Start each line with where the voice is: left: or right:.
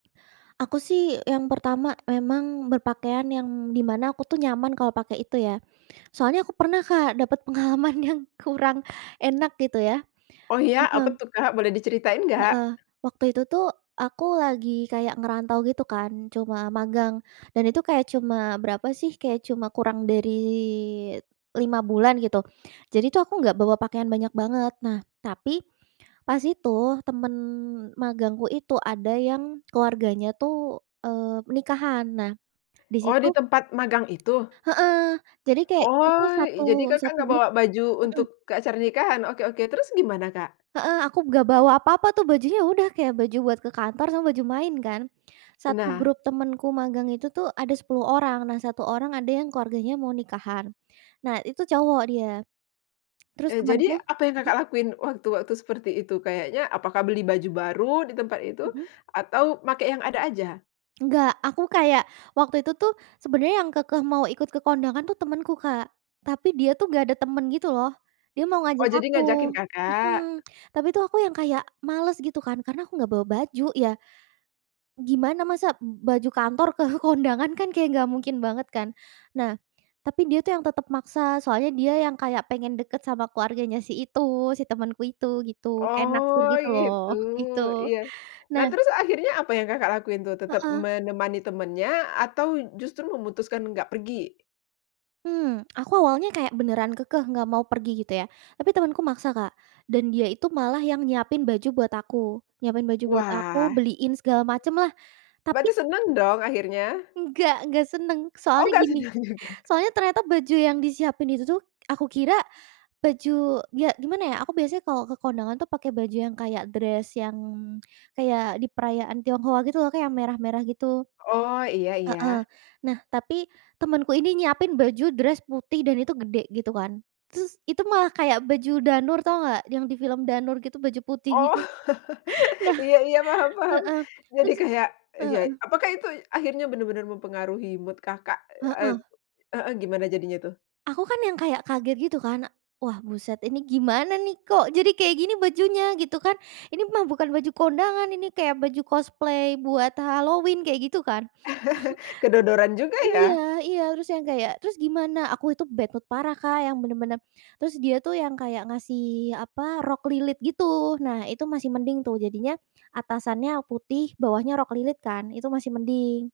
right: Aku sih yang pertama memang berpakaian yang di mana aku tuh nyaman kalau pakai itu ya. Soalnya aku pernah Kak dapat pengalaman yang kurang enak, gitu ya.
left: Oh, ya, apa
right: Heeh.
left: tuh Kak boleh diceritain nggak?
right: Heeh, waktu itu tuh aku lagi kayak ngerantau gitu kan cuma magang dan itu kayak cuma berapa sih kayak cuma kurang dari 5 bulan, gitu. Jadi tuh aku nggak bawa pakaian banyak banget, nah, tapi pas itu temen magangku itu ada yang keluarganya tuh, eee, nikahan. Nah,
left: Oh,
right: disitu
left: di tempat magang itu?
right: heeh, jadi kayak kita tuh
left: Oh,
right: satu
left: jadi Kakak
right: satu
left: nggak
right: grup
left: bawa baju
right: mhm.
left: untuk ke acara nikahan? Oke oke, terus gimana, Kak?
right: Heeh, aku nggak bawa apa-apa tuh bajunya ya udah kayak baju buat ke kantor sama baju main kan. 1
left: Nah.
right: grup temenku magang itu tuh ada 10 orang, nah 1 orang ada yang keluarganya mau nikahan, nah itu cowok dia. Terus
left: Eee,
right: temanku
left: jadi apa yang
right: mhm?
left: Kakak lakuin waktu-waktu seperti itu? Kayaknya apakah beli baju baru di tempat itu?
right: Mhm.
left: Atau makai yang ada aja?
right: Enggak, aku kayak waktu itu tuh sebenarnya yang kekeh mau ikut ke kondangan tuh temenku, Kak. Tapi dia tuh nggak ada temen gitu loh, dia mau
left: Oh,
right: ngajak
left: jadi
right: aku.
left: ngajakin, Kakak?
right: Mhm, tapi tuh aku yang kayak males gitu kan karena aku nggak bawa baju. Ya, gimana masak b baju kantor ke kondangan kan kayak nggak mungkin banget kan? Nah, tapi dia tuh yang tetap maksa, soalnya dia yang kayak pengen deket sama keluarganya si itu, si temenku itu gitu kayak naksir
left: Oh,
right: gitu loh
left: itu,
right: gitu.
left: iya. Nah,
right: Nah
left: terus akhirnya apa yang Kakak lakuin tuh? Tetep
right: Heeh.
left: menemani temannya atau justru memutuskan nggak pergi?
right: Mmm, aku awalnya kayak beneran kekeh nggak mau pergi gitu ya, tapi temanku maksa Kak dan dia itu malah yang nyiapin baju buat aku, nyiapin baju buat aku
left: Wah.
right: beliin segala macem lah tapi
left: Berarti seneng dong akhirnya?
right: Enggak, nggak seneng.
left: Oh,
right: Soalnya
left: nggak
right: gini,
left: seneng juga.
right: soalnya ternyata baju yang disiapin itu tuh aku kira baju, ya gimana ya aku biasanya kalau ke kondangan tuh pakai baju yang kayak dress yang, kayak di perayaan Tionghoa gitu loh Kak yang merah-merah, gitu.
left: Oh, iya
right: Heeh,
left: iya.
right: nah, tapi temenku ini nyiapin baju dress putih dan itu gede gitu kan, terus itu malah kayak baju Danur tahu nggak yang di film Danur gitu baju putih
left: Oh,
right: gitu? Nah
left: iya iya, paham paham.
right: heeh,
left: Jadi
right: terus
left: kayak, ya
right: heeh.
left: apakah itu akhirnya bener-bener mempengaruhi mood Kakak? Et
right: Heeh.
left: heeh, gimana jadinya tuh?
right: Aku kan yang kayak kaget gitu kan, wah buset ini gimana nih kok jadi kayak gini bajunya? Gitu kan. Ini mah bukan baju kondangan, ini kayak baju cosplay buat Halloween kayak gitu kan.
left: Kedodoran juga ya?
right: Iya iya, terus yang kayak terus gimana, aku itu bad mood parah Kak, yang bener-bener terus dia tuh yang kayak ngasih apa, rok lilit gitu. Nah, itu masih mending tuh jadinya atasannya putih bawahnya rok lilit kan itu masih mending.